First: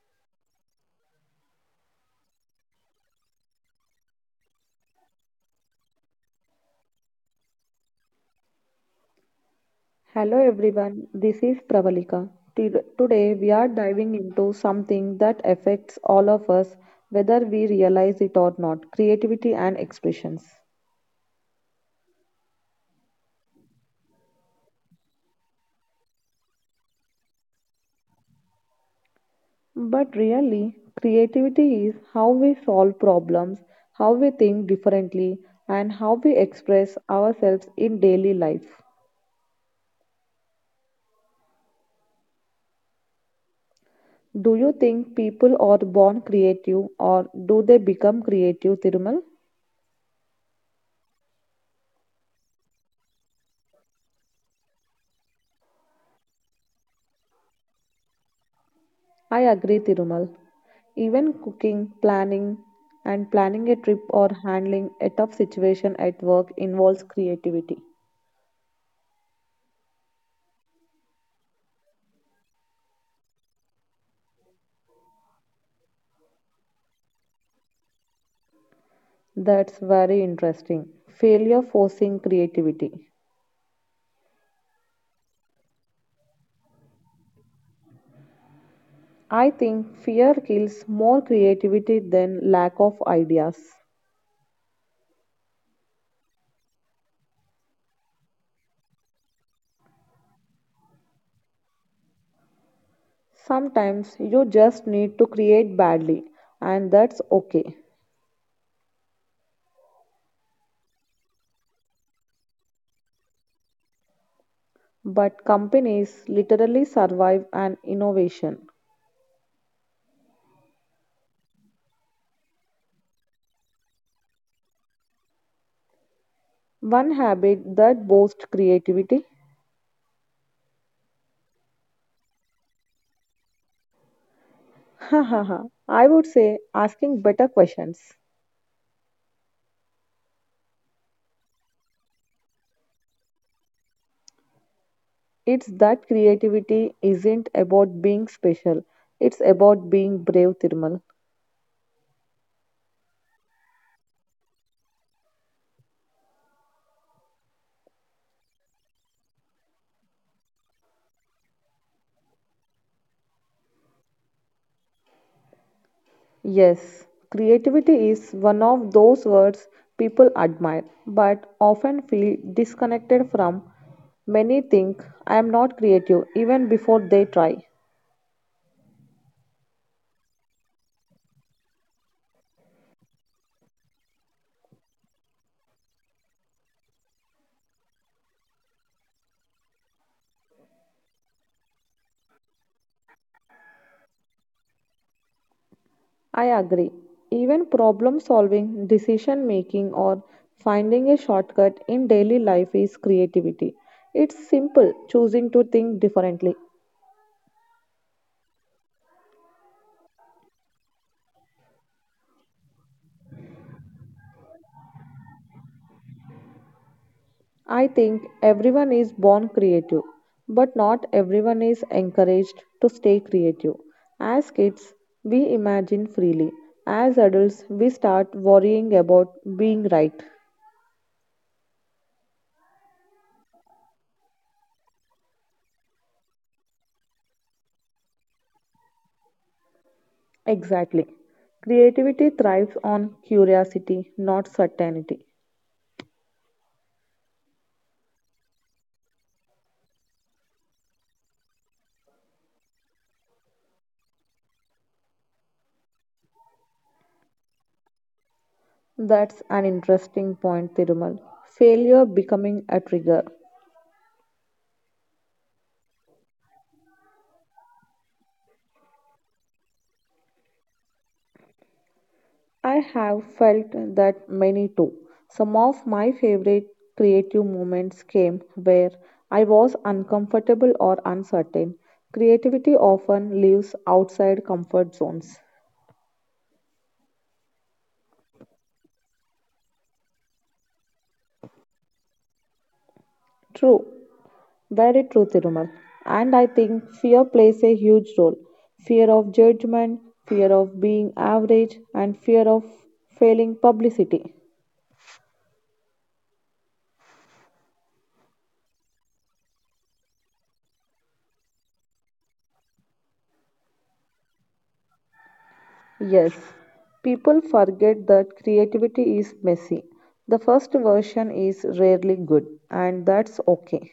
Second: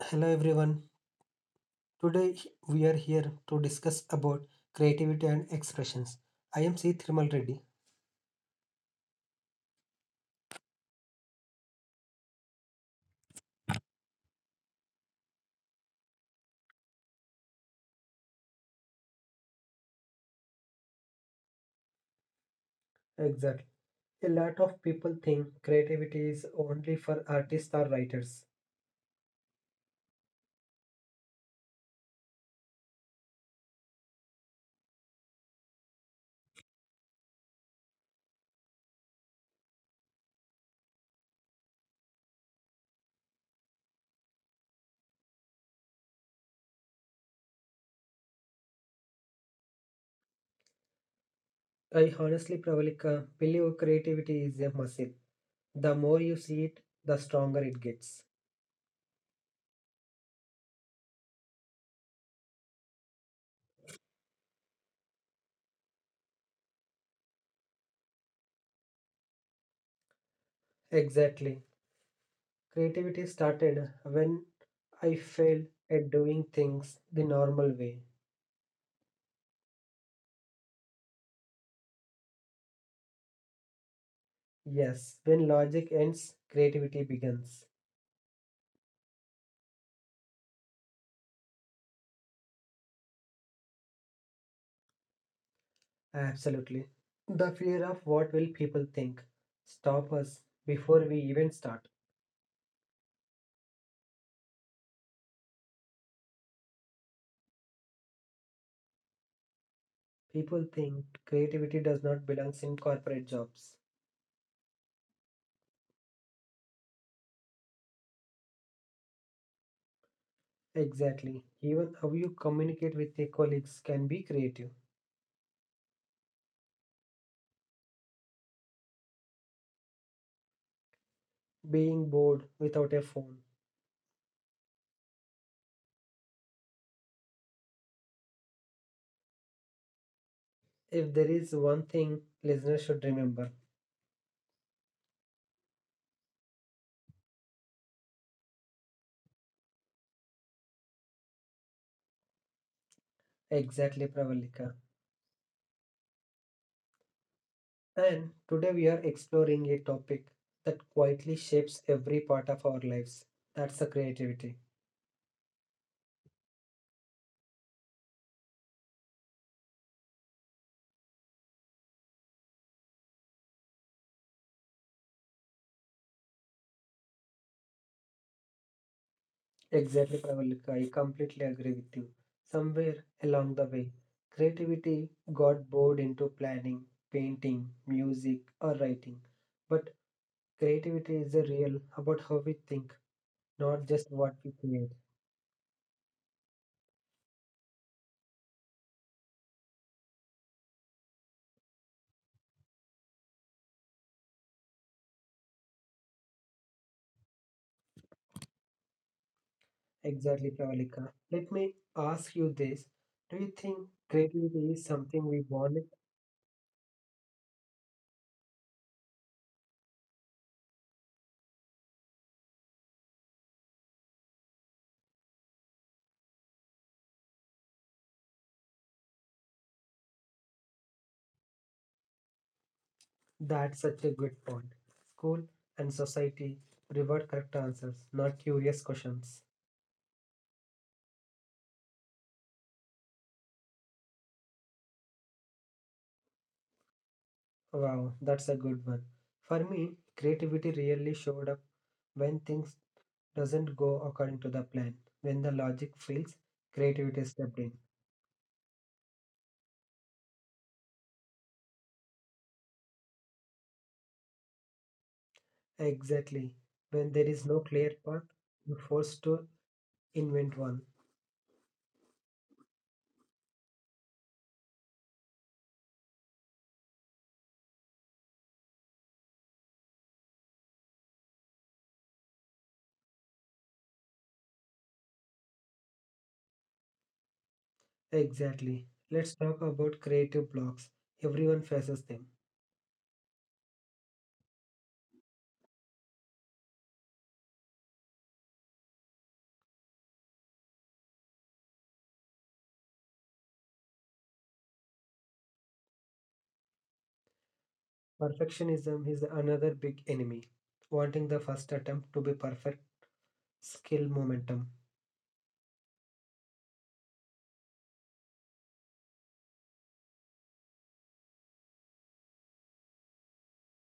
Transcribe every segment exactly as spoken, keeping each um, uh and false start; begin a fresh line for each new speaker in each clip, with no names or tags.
Hello everyone. Today we are here to discuss about creativity and expressions. I am C. Thirmal Reddy.
Hello everyone, this is Pravalika. T- Today we are diving into something that affects all of us, whether we realize it or not creativity and expressions.
Exactly. A lot of people think creativity is only for artists or writers.
But really, creativity is how we solve problems, how we think differently, and how we express ourselves in daily life. Do you think people are born creative or do they become creative, Thirumal?
I honestly Pravalika believe creativity is a muscle. The more you see it, the stronger it gets.
I agree, Tirumal. Even cooking, planning, and planning a trip or handling a tough situation at work involves creativity.
Exactly. Creativity started when I failed at doing things the normal way.
That's very interesting. Failure forcing creativity.
Yes, when logic ends, creativity begins.
I think fear kills more creativity than lack of ideas.
Absolutely. The fear of what will people think stop us before we even start.
Sometimes you just need to create badly, and that's okay.
People think creativity does not belong in corporate jobs.
But companies literally survive an innovation.
Exactly. Even how you communicate with your colleagues can be creative.
One habit that boosts creativity.
Being bored without a phone.
Ha ha ha. I would say asking better questions.
If there is one thing listeners should remember,
It's that creativity isn't about being special, it's about being brave, Thirmal.
exactly Pravalika. And today we are exploring a topic that quietly shapes every part of our lives. That's the creativity.
Yes, creativity is one of those words people admire but often feel disconnected from. Many think I am not creative even before they try.
Exactly, Pravalika. I completely agree with you. Somewhere along the way, creativity got bored into planning, painting, music, or writing. But creativity is a real about how we think, not just what we create.
I agree. Even problem solving, decision making, or finding a shortcut in daily life is creativity. It's simple choosing to think differently.
Exactly, Pravalika. Let me ask you this. Do you think creativity is something we want?
I think everyone is born creative, but not everyone is encouraged to stay creative. As kids, we imagine freely. As adults, we start worrying about being right.
That's such a good point. School and society reward correct answers, not curious questions.
Exactly. Creativity thrives on curiosity, not certainty.
Wow, that's a good one. For me, creativity really showed up when things doesn't go according to the plan. When the logic fails, creativity stepped in.
That's an interesting point, Thirumal. Failure becoming a trigger.
Exactly. When there is no clear path, you're forced to invent one.
I have felt that many too. Some of my favorite creative moments came where I was uncomfortable or uncertain. Creativity often lives outside comfort zones.
Exactly. Let's talk about creative blocks. Everyone faces them.
True, very true, Thirumal. And I think fear plays a huge role. Fear of judgment, fear of being average, and fear of failing publicity.
Perfectionism is another big enemy. Wanting the first attempt to be perfect, skill momentum.
Yes, people forget that creativity is messy. The first version is rarely good, and that's okay.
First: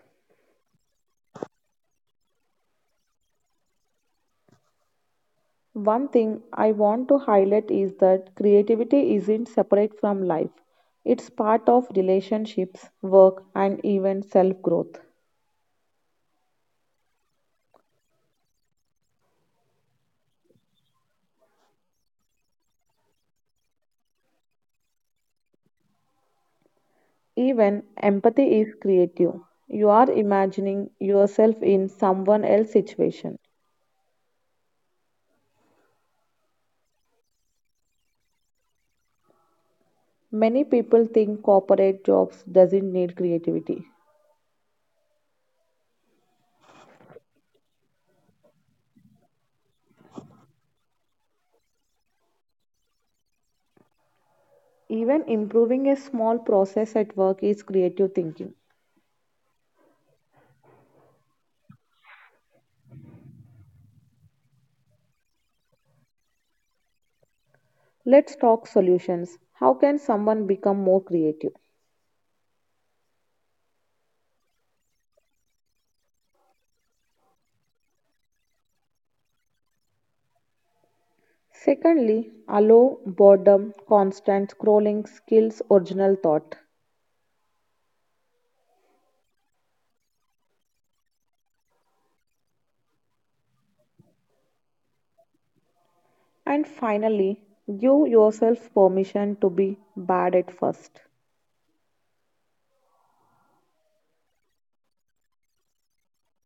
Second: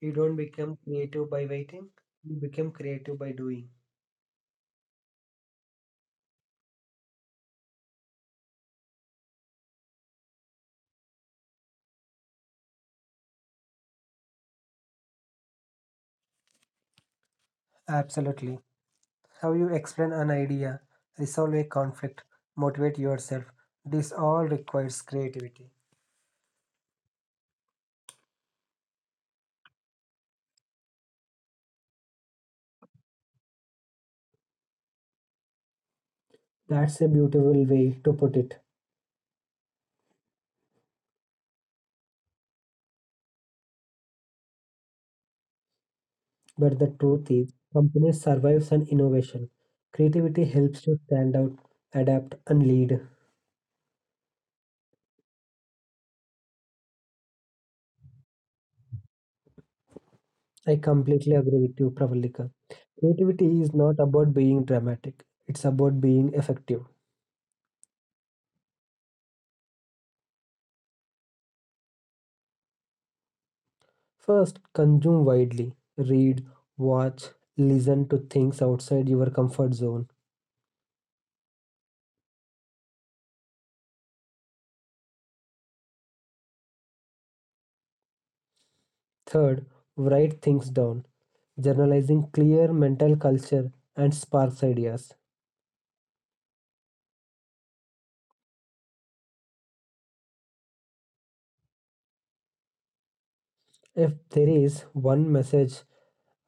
You don't become creative by waiting, you become creative by doing.
One thing I want to highlight is that creativity isn't separate from life, it's part of relationships, work, and even self growth.
Absolutely. How you explain an idea, resolve a conflict, motivate yourself, this all requires creativity.
Even empathy is creative. You are imagining yourself in someone else's situation.
That's a beautiful way to put it.
Many people think corporate jobs doesn't need creativity.
But the truth is, companies survive on innovation. Creativity helps to stand out, adapt, and lead.
Even improving a small process at work is creative thinking.
I completely agree with you, Pravalika. Creativity is not about being dramatic, it's about being effective.
Let's talk solutions. How can someone become more creative?
First, consume widely. Read, watch, listen to things outside your comfort zone.
Secondly, allow boredom, constant scrolling, skills original thought.
Third, write things down. Journalizing clear mental culture and sparks ideas.
And finally, give yourself permission to be bad at first.
If there is one message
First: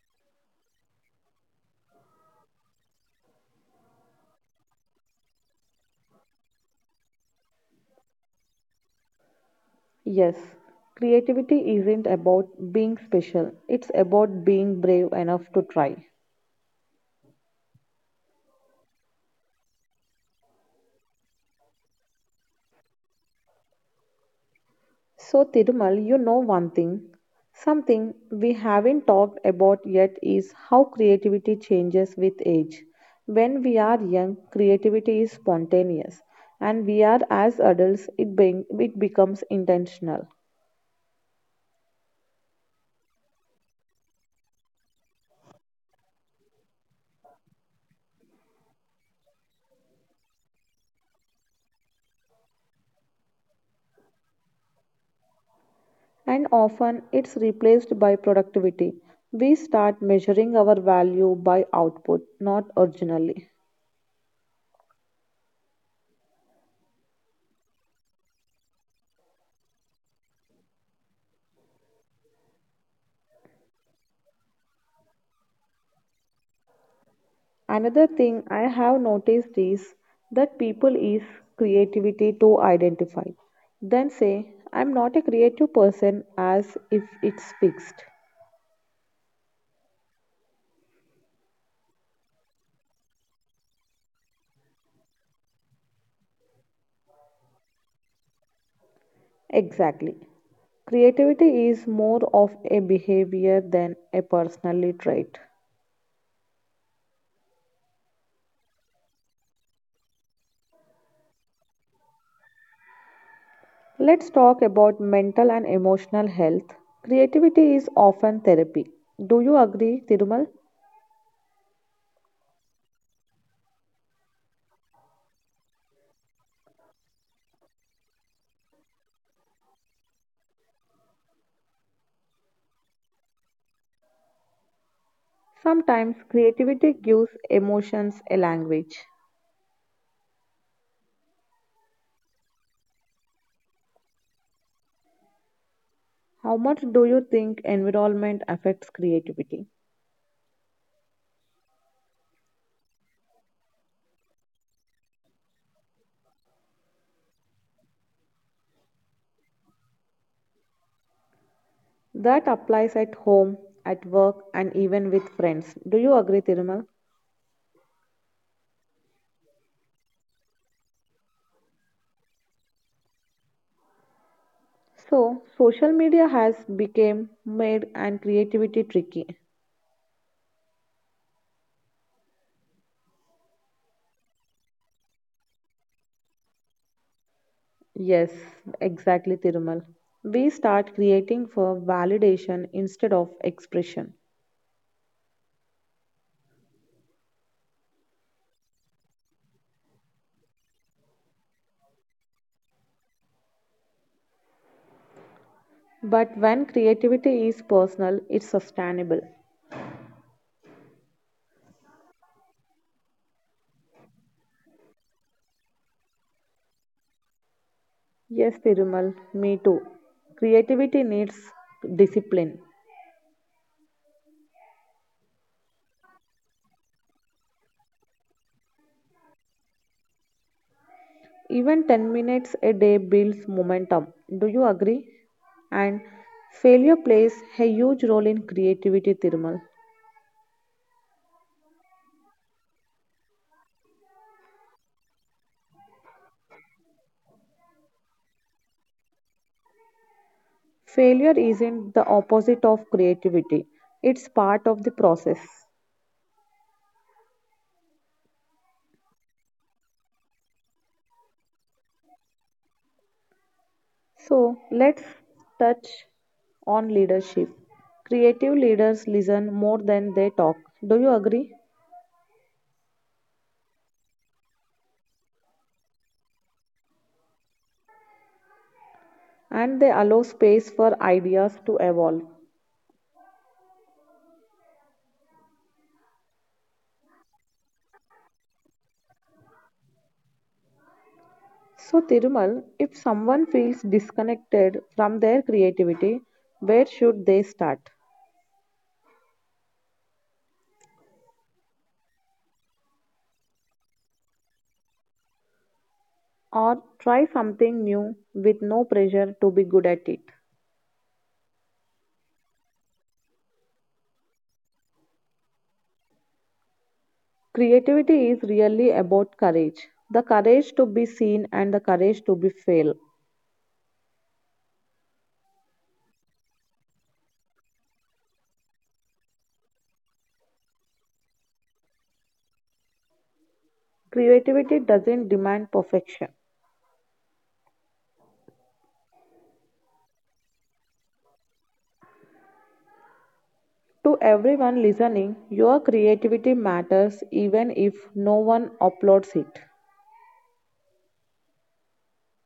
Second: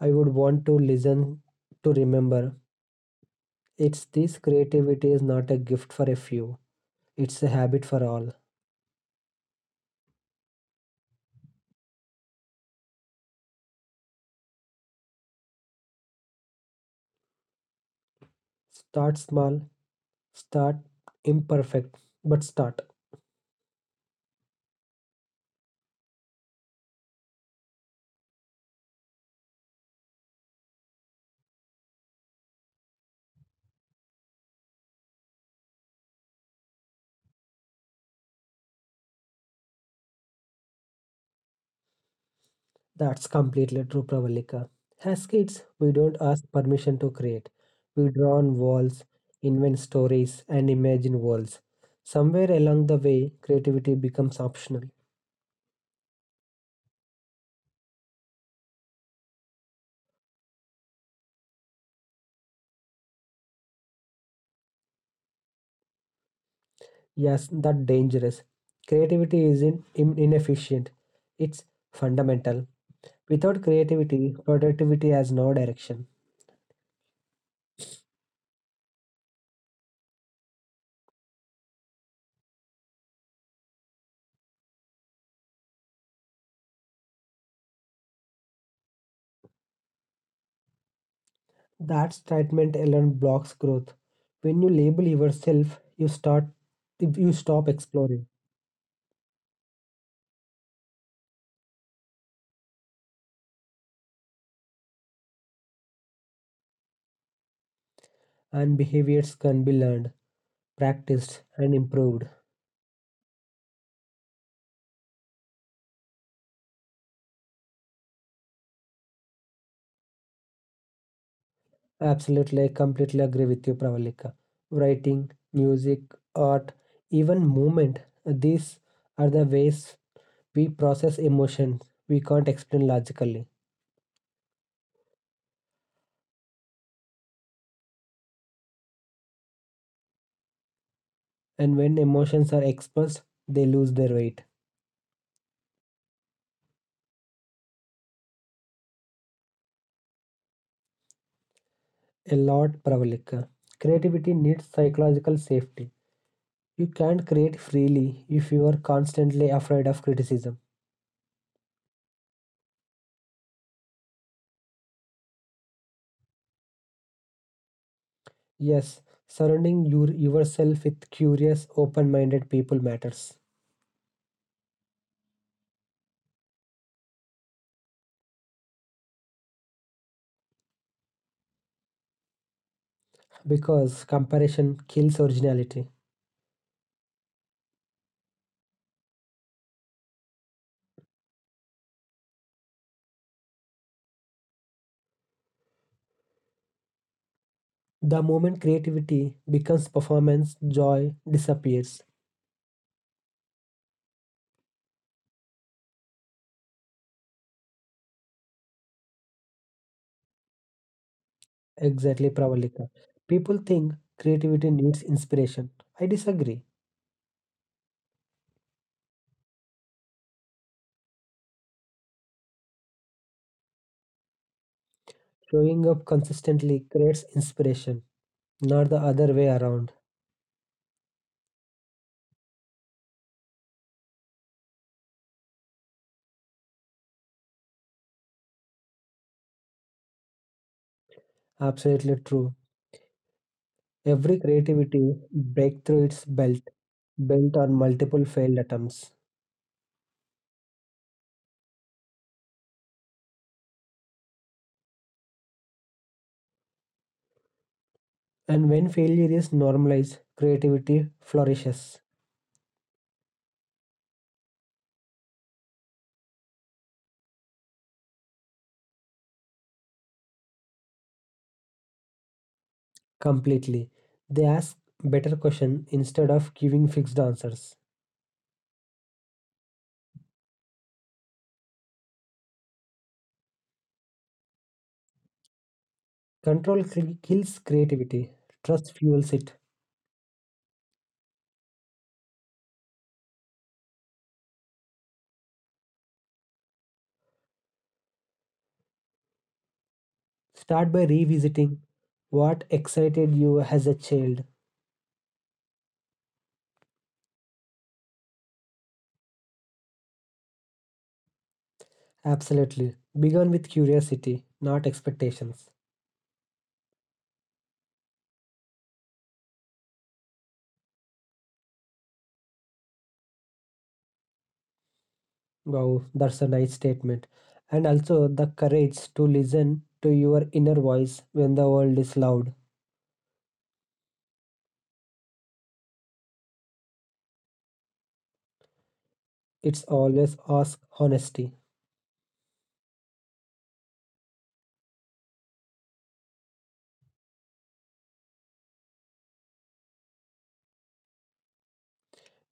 I would want to listen to remember, it's this creativity is not a gift for a few, it's a habit for all.
Yes, creativity isn't about being special, it's about being brave enough to try.
Start small, start imperfect, but start.
So, Tirumal, you know one thing. Something we haven't talked about yet is how creativity changes with age. When we are young, creativity is spontaneous, and we are as adults, it, being, it becomes intentional.
That's completely true, Pravalika. As kids, we don't ask permission to create. We draw on walls, invent stories, and imagine worlds. Somewhere along the way, creativity becomes optional.
And often it's replaced by productivity. We start measuring our value by output, not originally.
Yes, that dangerous. Creativity isn't in- inefficient. It's fundamental. Without creativity, productivity has no direction.
Another thing I have noticed is that people use creativity to identify, then say, I'm not a creative person as if it's fixed.
That statement alone blocks growth. When you label yourself, you start you stop exploring,
Exactly. Creativity is more of a behavior than a personality trait.
and behaviors can be learned practiced and improved.
Let's talk about mental and emotional health. Creativity is often therapy. Do you agree, Tirumal?
Absolutely, I completely agree with you, Pravalika. Writing, music, art, even movement, these are the ways we process emotions we can't explain logically.
Sometimes creativity gives emotions a language.
And when emotions are expressed, they lose their weight.
How much do you think environment affects creativity?
A lot, Pravalika. Creativity needs psychological safety. You can't create freely if you are constantly afraid of criticism.
That applies at home, at work, and even with friends. Do you agree, Thirumal?
Yes, surrounding your, yourself with curious, open minded people matters.
So, social media has become made and creativity tricky.
Because comparison kills originality.
Yes, exactly, Thirumal. We start creating for validation instead of expression.
The moment creativity becomes performance, joy disappears.
But when creativity is personal, it's sustainable.
Exactly, Pravalika. People think creativity needs inspiration. I disagree.
Yes, Thirumal, me too. Creativity needs discipline.
Showing up consistently creates inspiration, not the other way around.
Even ten minutes a day builds momentum. Do you agree? And failure plays a huge role in creativity, Thirmal.
Absolutely true. Every creativity breakthrough its belt, built on multiple failed attempts.
Failure isn't the opposite of creativity, it's part of the process.
And when failure is normalized, creativity flourishes.
So, let's touch on leadership. Creative leaders listen more than they talk. Do you agree?
Completely. They ask better questions instead of giving fixed answers.
And they allow space for ideas to evolve.
Control cl- kills creativity, trust fuels it.
So, Tirumal, if someone feels disconnected from their creativity, where should they start?
Start by revisiting what excited you as a child.
Or try something new with no pressure to be good at it.
Absolutely. Begin with curiosity, not expectations.
Creativity is really about courage the courage to be seen and the courage to be fail.
Wow, that's a nice statement. And also the courage to listen to your inner voice when the world is loud.
Creativity doesn't demand perfection.
It's always ask honesty
To everyone listening, your creativity matters even if no one uploads it.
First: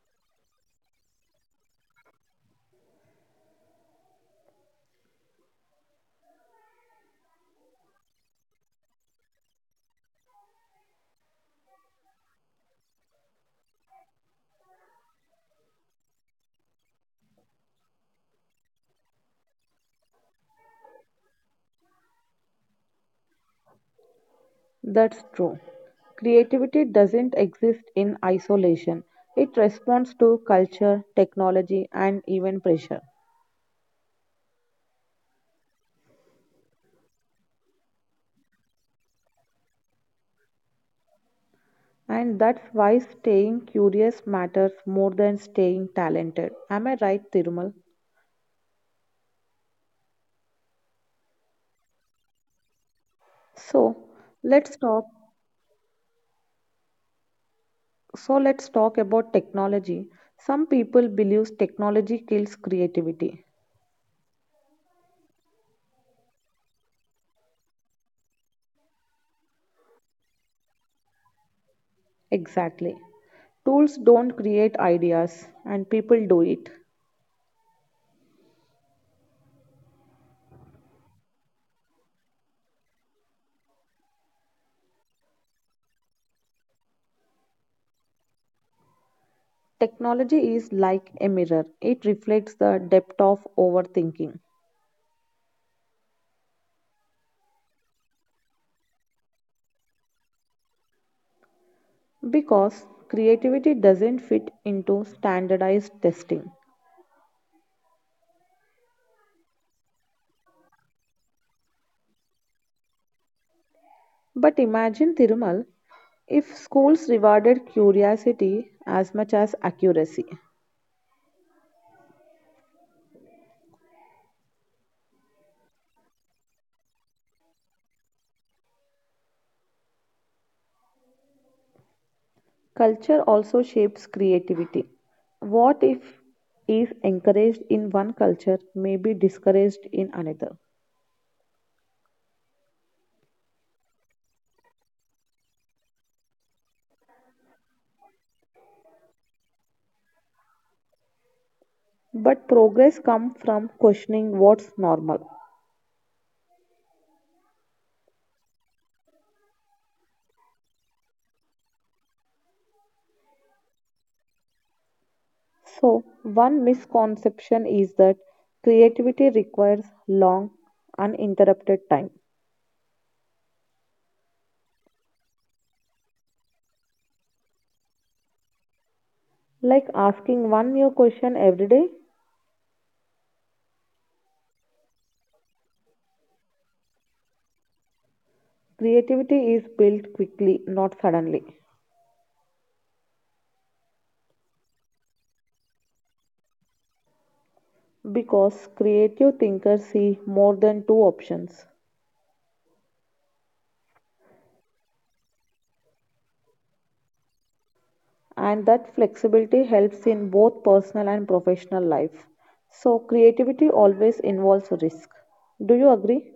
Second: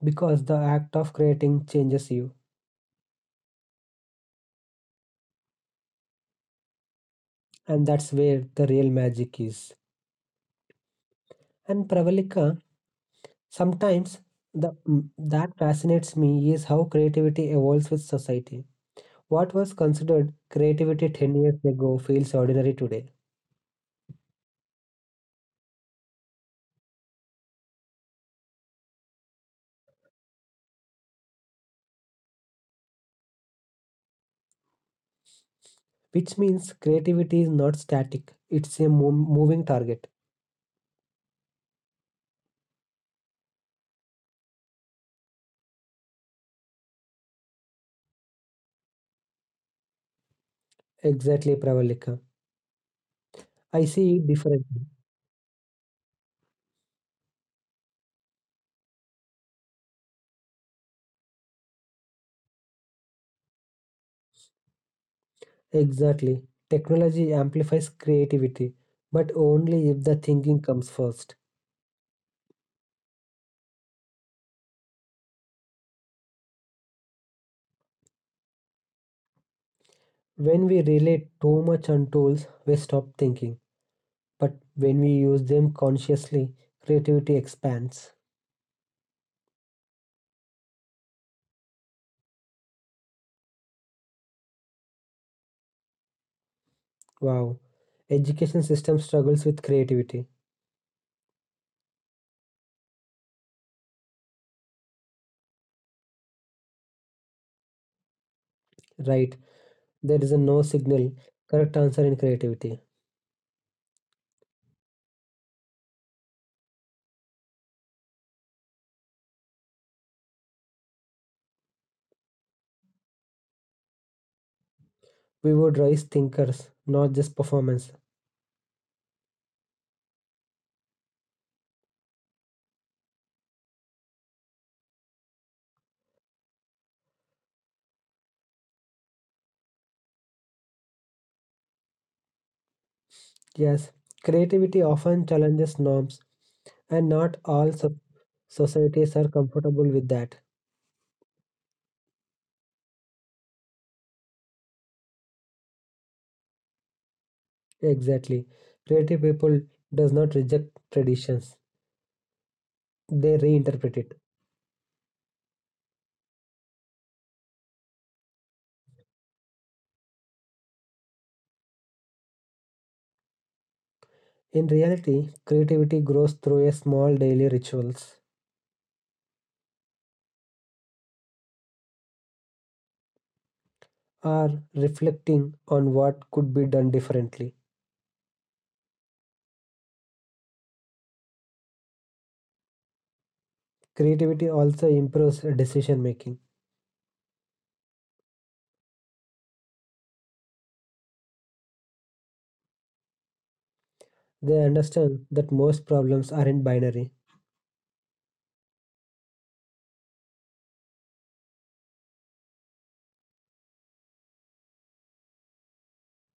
because the act of creating changes you. And that's where the real magic is. And Pravalika, sometimes the mm, that fascinates me is how creativity evolves with society. What was considered creativity ten years ago feels ordinary today,
That's true. Creativity doesn't exist in isolation. It responds to culture, technology, and even pressure.
which means creativity is not static, it's a mo- moving target.
And that's why staying curious matters more than staying talented. Am I right, Tirumal?
Exactly, Pravalika. I
So
see it
let's
differently.
talk. So let's talk about technology. Some people believe technology kills creativity.
Exactly. Technology amplifies creativity, but only if the thinking comes first.
Exactly. Tools don't create ideas, and people do it.
When we rely too much on tools, we stop thinking. But when we use them consciously, creativity expands.
Technology is like a mirror, it reflects the depth of overthinking
Wow. Education system struggles with creativity,
because creativity doesn't fit into standardized testing.
right? There is a no signal correct answer in creativity.
But imagine, Thirumal, if schools rewarded curiosity as much as accuracy,
We would raise thinkers, not just performance.
culture also shapes creativity. What if is encouraged in one culture may be discouraged in another?
Yes, creativity often challenges norms, and not all so- societies are comfortable with that.
But progress comes from questioning what's normal.
Exactly. Creative people does not reject traditions. They reinterpret it.
So, one misconception is that creativity requires long, uninterrupted time.
In reality, creativity grows through a small daily rituals
Like asking one new question every day,
or reflecting on what could be done differently.
creativity is built quickly, not suddenly.
Creativity also improves decision making.
Because creative thinkers see more than two options,
They understand that most problems aren't binary.
and that flexibility helps in both personal and professional life. So, creativity always involves risk. Do you agree?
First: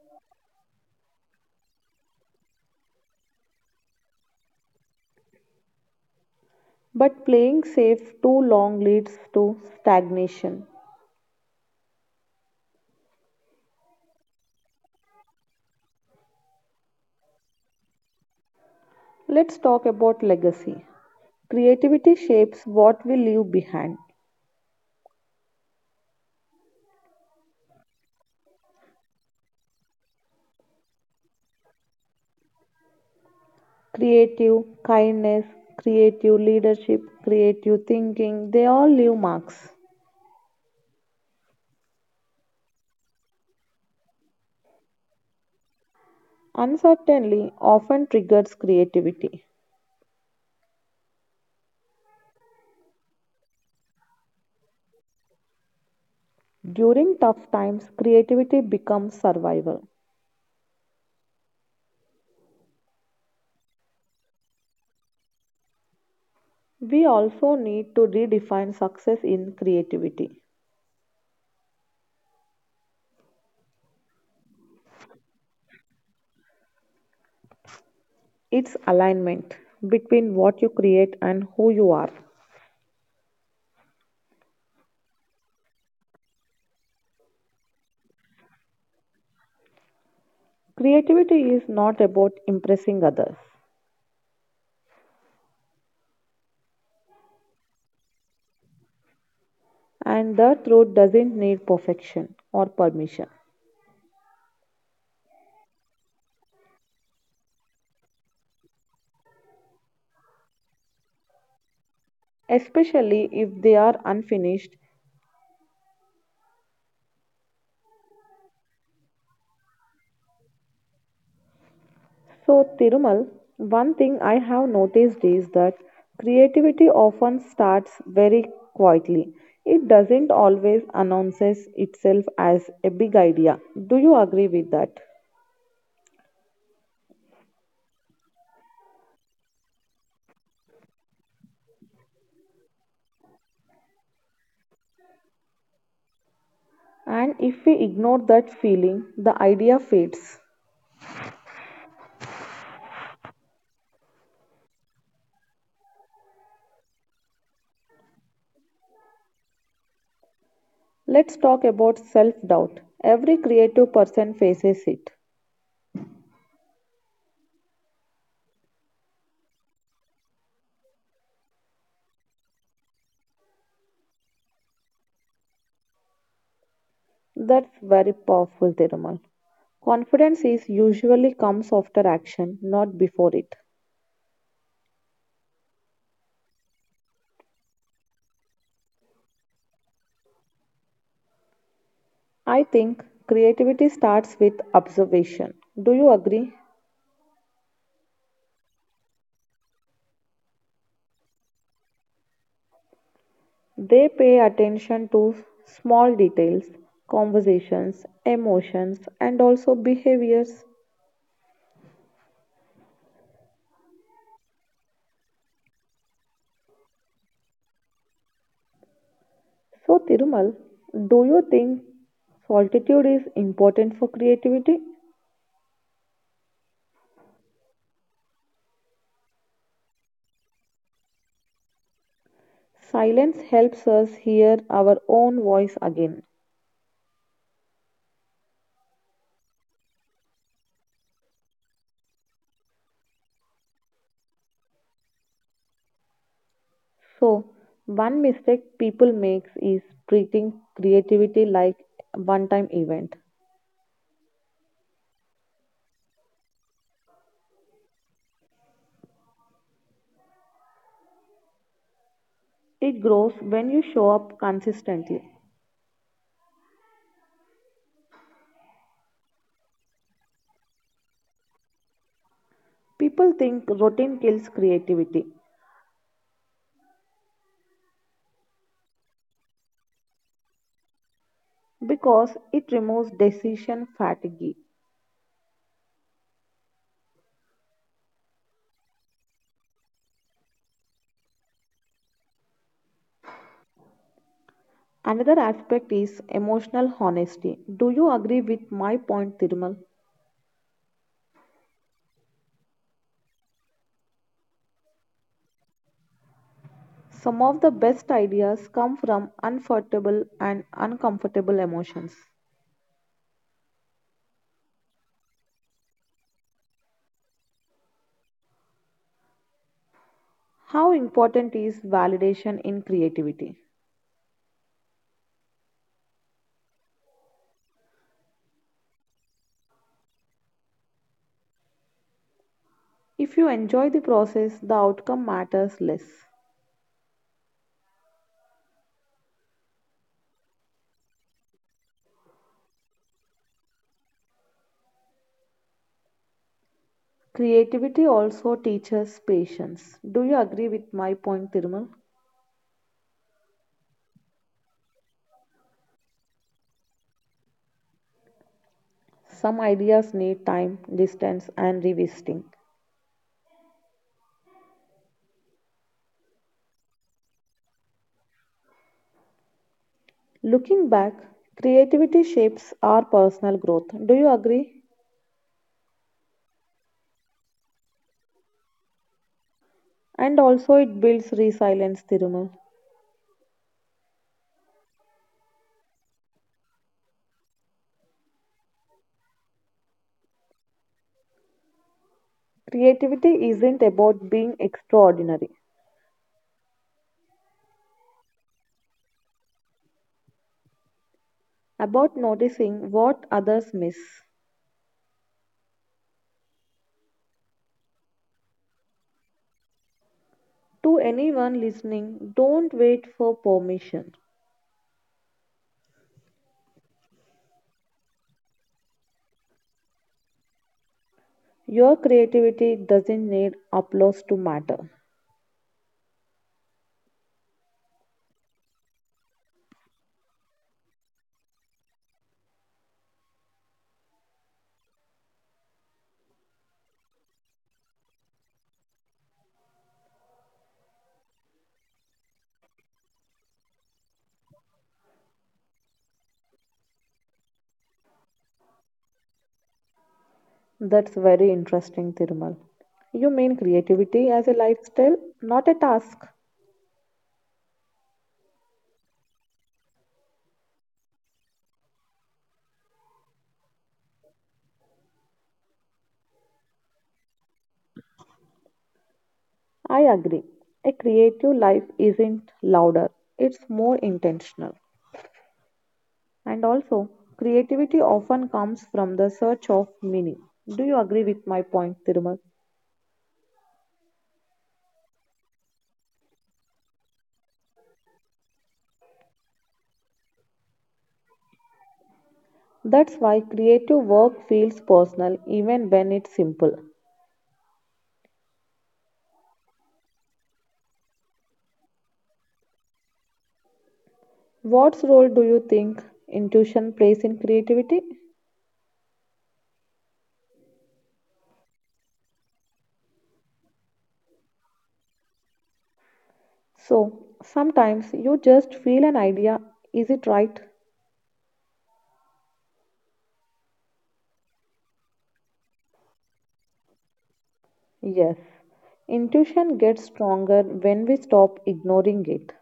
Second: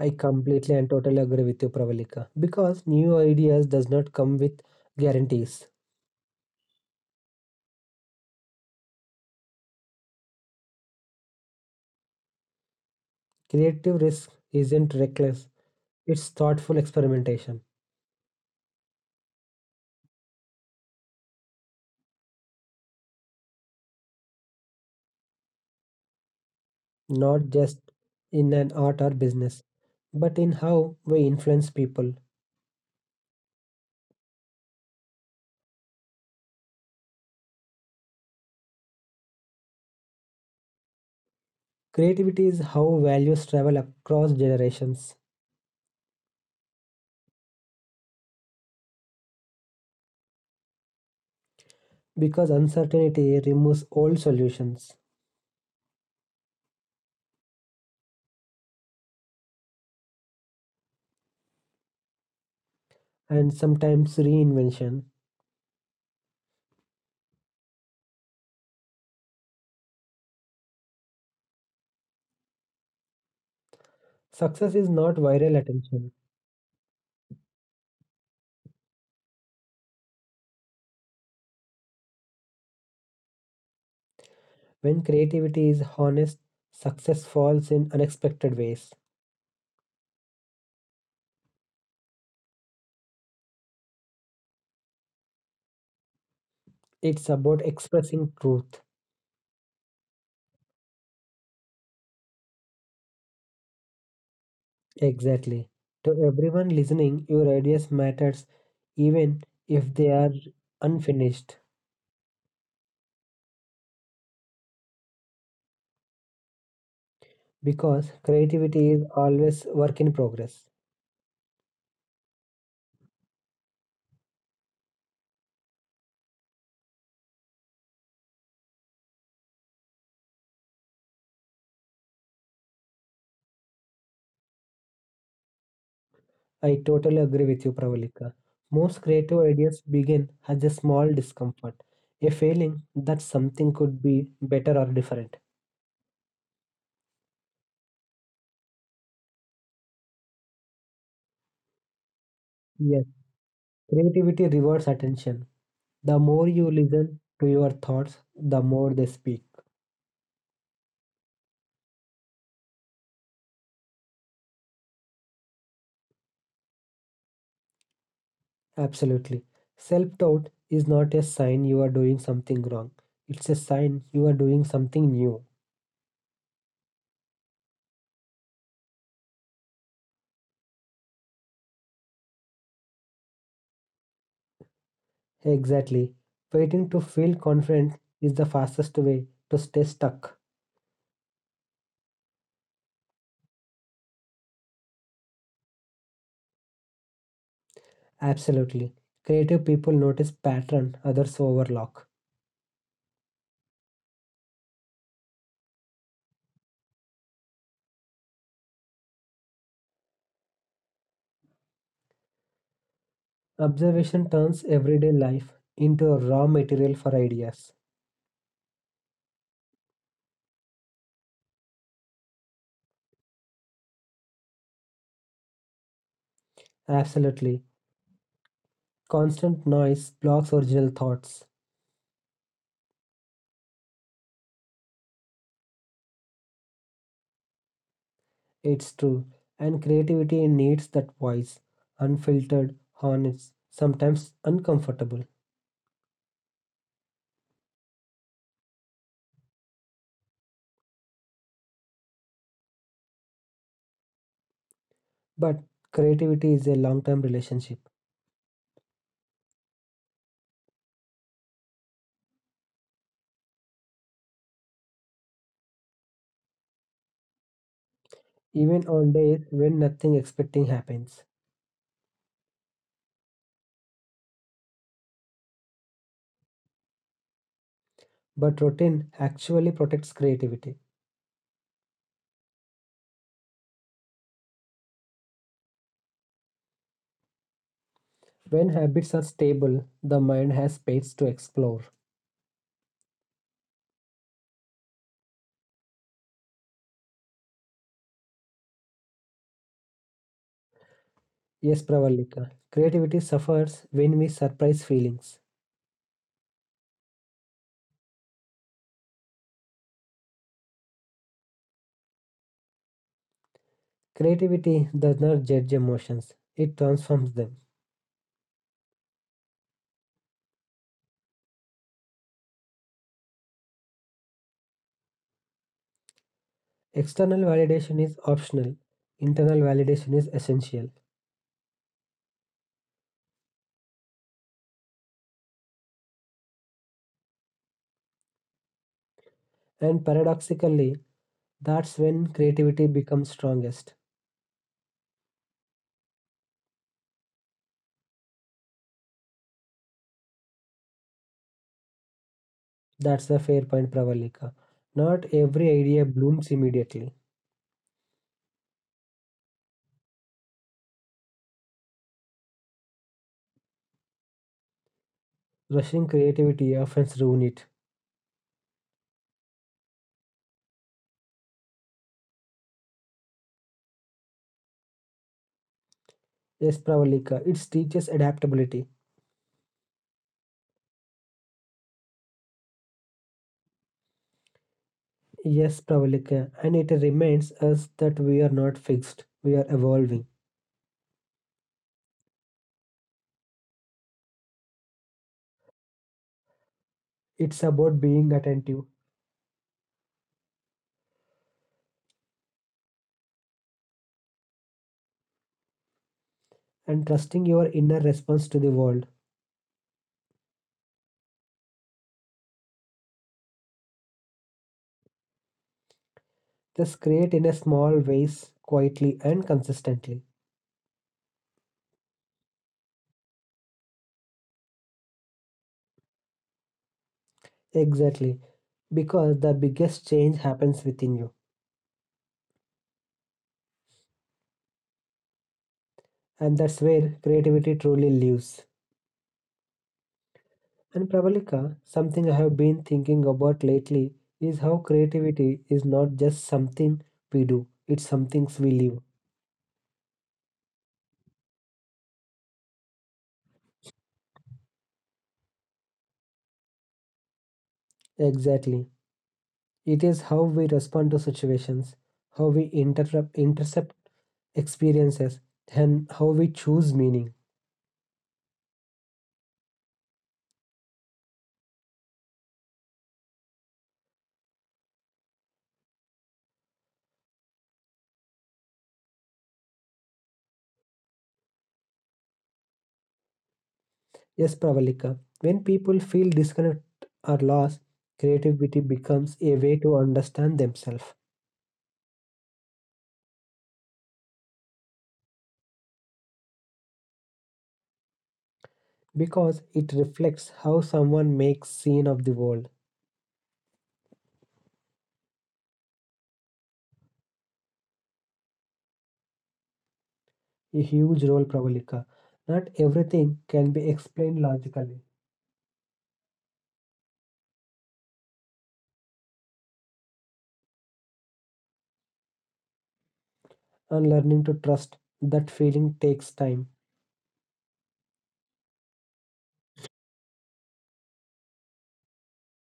I completely and totally agree with you, Pravalika. Because new ideas does not come with guarantees.
But playing safe too long leads to stagnation.
Creative risk isn't reckless. It's thoughtful experimentation,
Let's talk about legacy. Creativity shapes what we leave behind.
not just in an art or business, but in how we influence people.
Creative kindness, creative leadership, creative thinking, they all leave marks.
Creativity is how values travel across generations
Uncertainty often triggers creativity.
because uncertainty removes old solutions
During tough times, creativity becomes survival.
and sometimes reinvention.
We also need to redefine success in creativity.
Success is not viral attention.
It's alignment between what you create and who you are.
When creativity is honest, success falls in unexpected ways.
Creativity is not about impressing others,
It's about expressing truth.
and the throat doesn't need perfection or permission,
Exactly. To everyone listening, your ideas matters even if they are unfinished
especially if they are unfinished.
because creativity is always work in progress.
So, Tirumal, one thing I have noticed is that creativity often starts very quietly. It doesn't always announces itself as a big idea. Do you agree with that?
I totally agree with you, Pravalika. Most creative ideas begin as a small discomfort, a feeling that something could be better or different.
And if we ignore that feeling, the idea fades.
Yes, creativity rewards attention. The more you listen to your thoughts, the more they speak.
Let's talk about self doubt. Every creative person faces it.
Absolutely. Self doubt is not a sign you are doing something wrong, it's a sign you are doing something new.
That's very powerful, Thirumal. Confidence is usually comes after action, not before it.
Exactly. Waiting to feel confident is the fastest way to stay stuck.
I think creativity starts with observation. Do you agree?
Absolutely. Creative people notice pattern others overlook.
They pay attention to small details, conversations, emotions, and also behaviors.
Observation turns everyday life into a raw material for ideas.
So, Thirumal, do you think solitude is important for creativity?
Absolutely. Constant noise blocks original thoughts.
Silence helps us hear our own voice again.
It's true. And creativity needs that voice. Unfiltered, honest, sometimes uncomfortable.
So, one mistake people makes is treating creativity like one-time event.
But creativity is a long-term relationship.
It grows when you show up consistently.
Even on days when nothing expecting happens.
People think routine kills creativity
But routine actually protects creativity.
because it removes decision fatigue.
When habits are stable, the mind has space to explore.
Another aspect is emotional honesty. Do you agree with my point, Thirumal?
Yes, Pravalika. Creativity suffers when we surprise feelings.
Some of the best ideas come from uncomfortable and uncomfortable emotions.
Creativity does not judge emotions, it transforms them.
How important is validation in creativity?
External validation is optional, internal validation is essential.
If you enjoy the process, the outcome matters less.
And paradoxically, that's when creativity becomes strongest.
Creativity also teaches patience. Do you agree with my point, Thirumal?
That's a fair point, Pravalika. Not every idea blooms immediately.
Some ideas need time, distance, and revisiting.
Rushing creativity often ruins it.
Looking back, creativity shapes our personal growth. Do you agree?
Yes, Pravalika, it teaches adaptability.
And also, it builds resilience, Thirumal.
Yes, Pravalika, and it reminds us that we are not fixed, we are evolving.
Creativity isn't about being extraordinary,
It's about being attentive
about noticing what others miss.
and trusting your inner response to the world.
To anyone listening, don't wait for permission.
Just create in a small ways, quietly and consistently.
Your creativity doesn't need applause to matter.
Exactly, because the biggest change happens within you, and that's where creativity truly lives. And Pravalika, something I have been thinking about lately is how creativity is not just something we do, it's something we live.
That's very interesting, Thirumal. You mean creativity as a lifestyle, not a task?
Exactly. It is how we respond to situations, how we interrupt, intercept experiences, and how we choose meaning.
I agree. A creative life isn't louder, it's more intentional. And also, creativity often comes from the search of meaning. Do you agree with my point, Thirumal?
Yes, Pravalika, when people feel disconnect or lost, creativity becomes a way to understand themselves
That's why creative work feels personal even when it's simple.
because it reflects how someone makes scene of the world.
What role do you think intuition plays in creativity?
A huge role, Pravalika. Not everything can be explained logically,
So sometimes you just feel an idea. Is it right?
and learning to trust that feeling takes time.
Yes. Intuition gets stronger when we stop ignoring it.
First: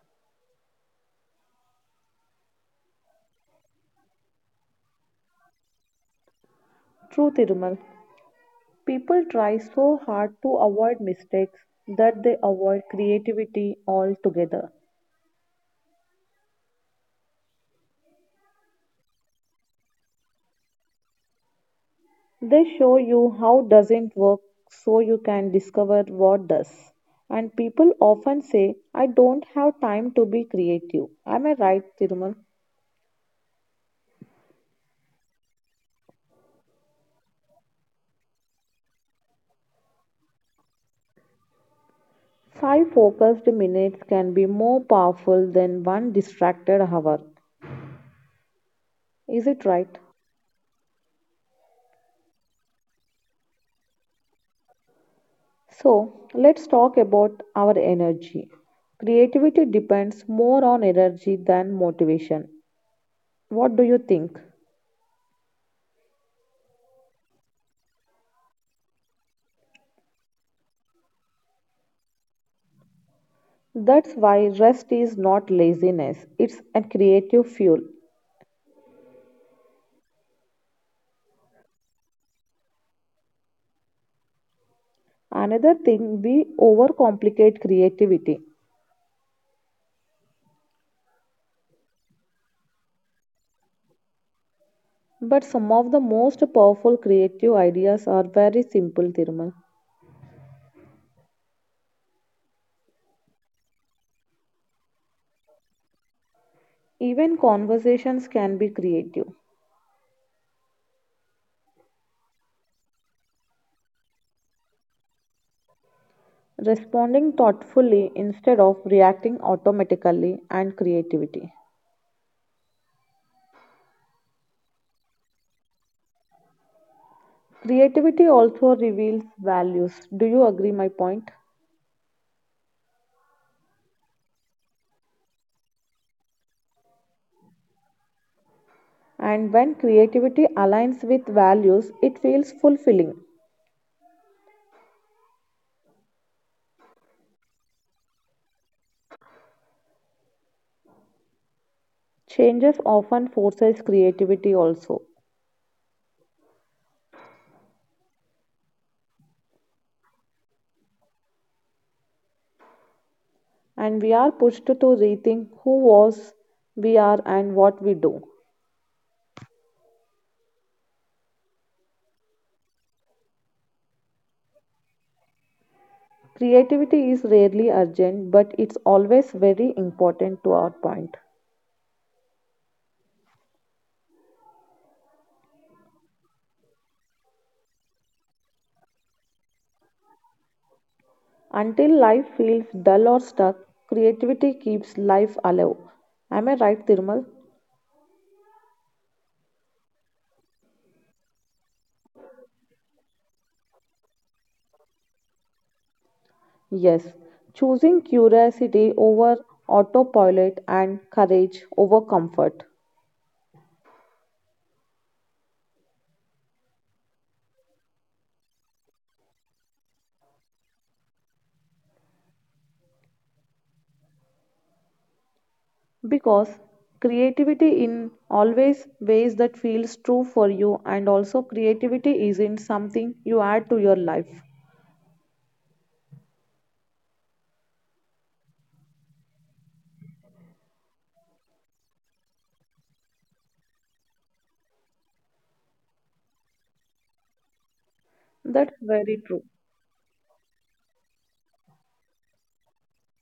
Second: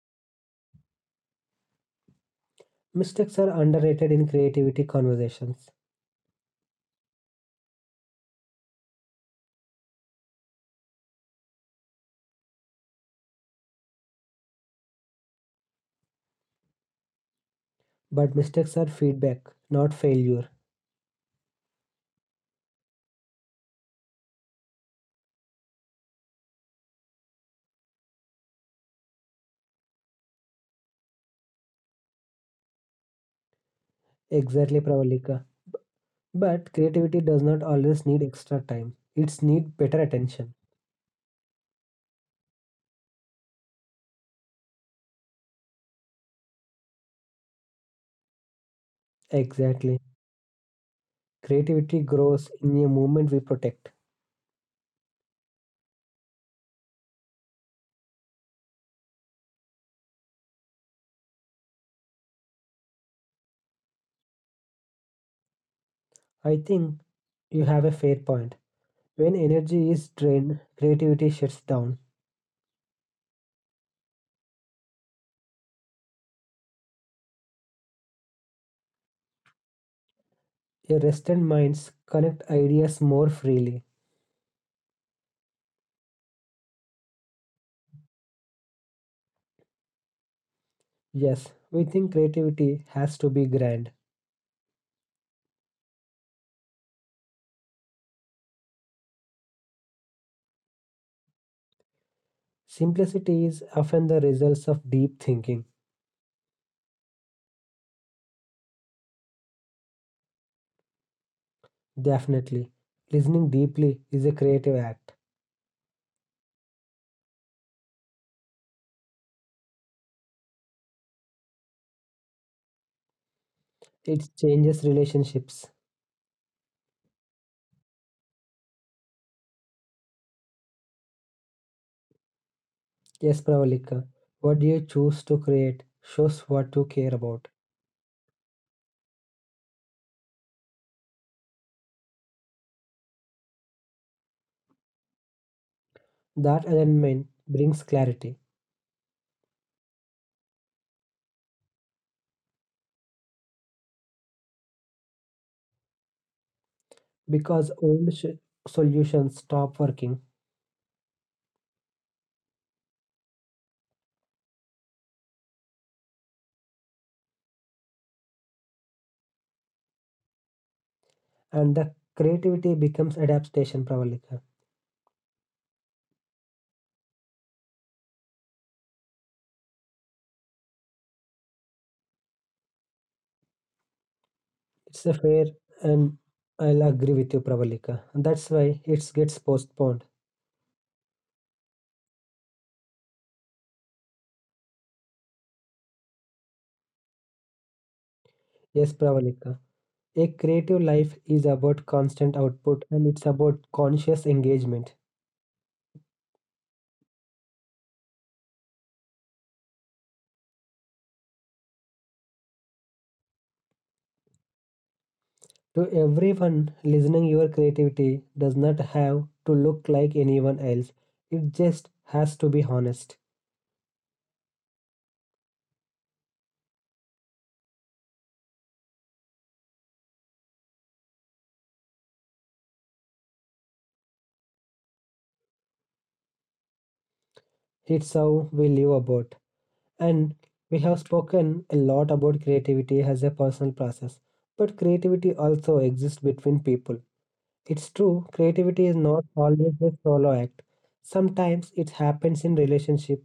Mistakes are underrated in creativity conversations.
True, Tirumal. People try so hard to avoid mistakes that they avoid creativity altogether.
But mistakes are feedback, not failure.
They show you how doesn't work so you can discover what does. And people often say, I don't have time to be creative. Am I right, Tirumal?
Exactly, Pravalika. But creativity does not always need extra time. It's need better attention.
Five focused minutes can be more powerful than one distracted hour. Is it right?
Exactly. Creativity grows in a moment we protect.
So, let's talk about our energy. Creativity depends more on energy than motivation. What do you think?
I think you have a fair point. When energy is drained, creativity shuts down.
That's why rest is not laziness, it's a creative fuel.
A rested minds connect ideas more freely.
Another thing, we overcomplicate creativity.
Yes, we think creativity has to be grand.
But some of the most powerful creative ideas are very simple, Thirumal.
Simplicity is often the results of deep thinking.
Even conversations can be creative.
Definitely. Listening deeply is a creative act.
Responding thoughtfully instead of reacting automatically and creativity.
It changes relationships.
Creativity also reveals values. Do you agree my point?
Yes, Pravalika. What you choose to create shows what you care about.
And when creativity aligns with values, it feels fulfilling.
That alignment brings clarity
Changes often forces creativity also.
because old sh- solutions stop working
And we are pushed to rethink who was we are and what we do.
and the creativity becomes adaptation, Pravalika.
Creativity is rarely urgent, but it's always very important to our point.
It's a fair and I'll agree with you, Pravalika. That's why it gets postponed.
Until life feels dull or stuck, creativity keeps life alive. Am I right, Thirmal?
Yes, Pravalika. A creative life is about constant output and it's about conscious engagement.
Yes. Choosing curiosity over autopilot and courage over comfort.
To everyone listening, your creativity does not have to look like anyone else. It just has to be honest.
Because creativity in always ways that feels true for you and also creativity isn't something you add to your life.
It's how we live about. And we have spoken a lot about creativity as a personal process, but creativity also exists between people. It's true,
That's
creativity is
very
not
true.
always a solo act. Sometimes it happens in relationship,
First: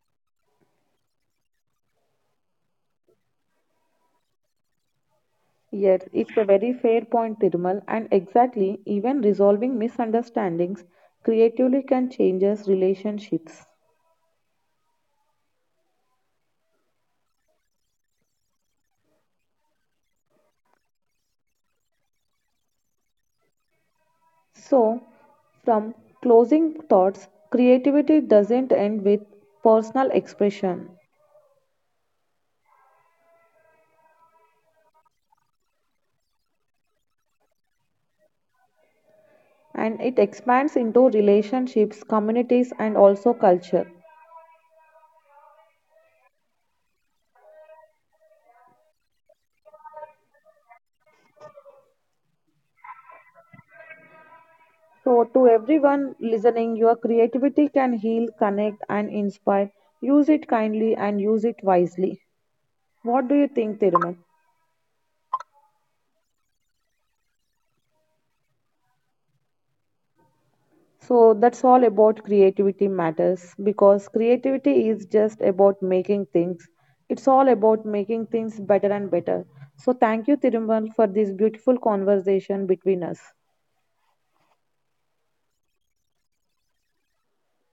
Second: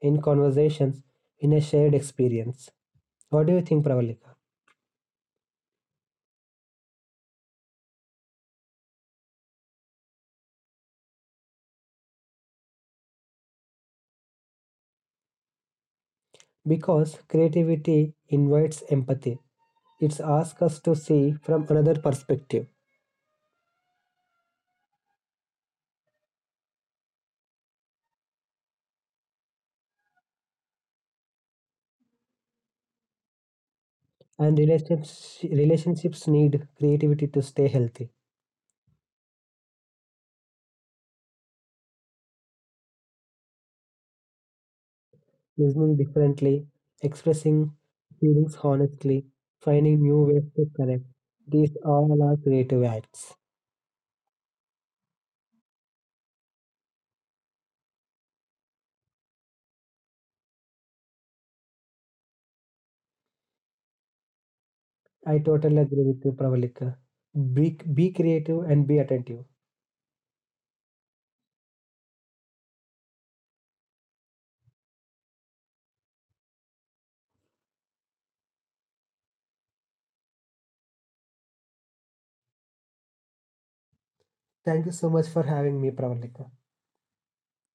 in conversations, in a shared experience. What do you think, Pravalika?
Yes, it's a very fair point, Tirmal, and exactly, even resolving misunderstandings creatively can changes relationships.
Because creativity invites empathy. It's asks us to see from another perspective.
So, from closing thoughts, creativity doesn't end with personal expression
And relationships, relationships need creativity to stay healthy.
and it expands into relationships, communities, and also culture.
Listening differently, expressing feelings honestly, finding new ways to connect. These all are creative acts.
So, to everyone listening, your creativity can heal, connect, and inspire. Use it kindly and use it wisely. What do you think, Tirumal?
I totally agree with you, Pravalika. Be, be creative and be attentive.
So that's all about creativity matters because creativity is just about making things. It's all about making things better and better. So thank you, Thirumal, for this beautiful conversation between us.
Thank you so much for having me, Pravalika.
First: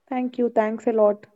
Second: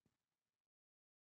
Thank you. Thanks a lot.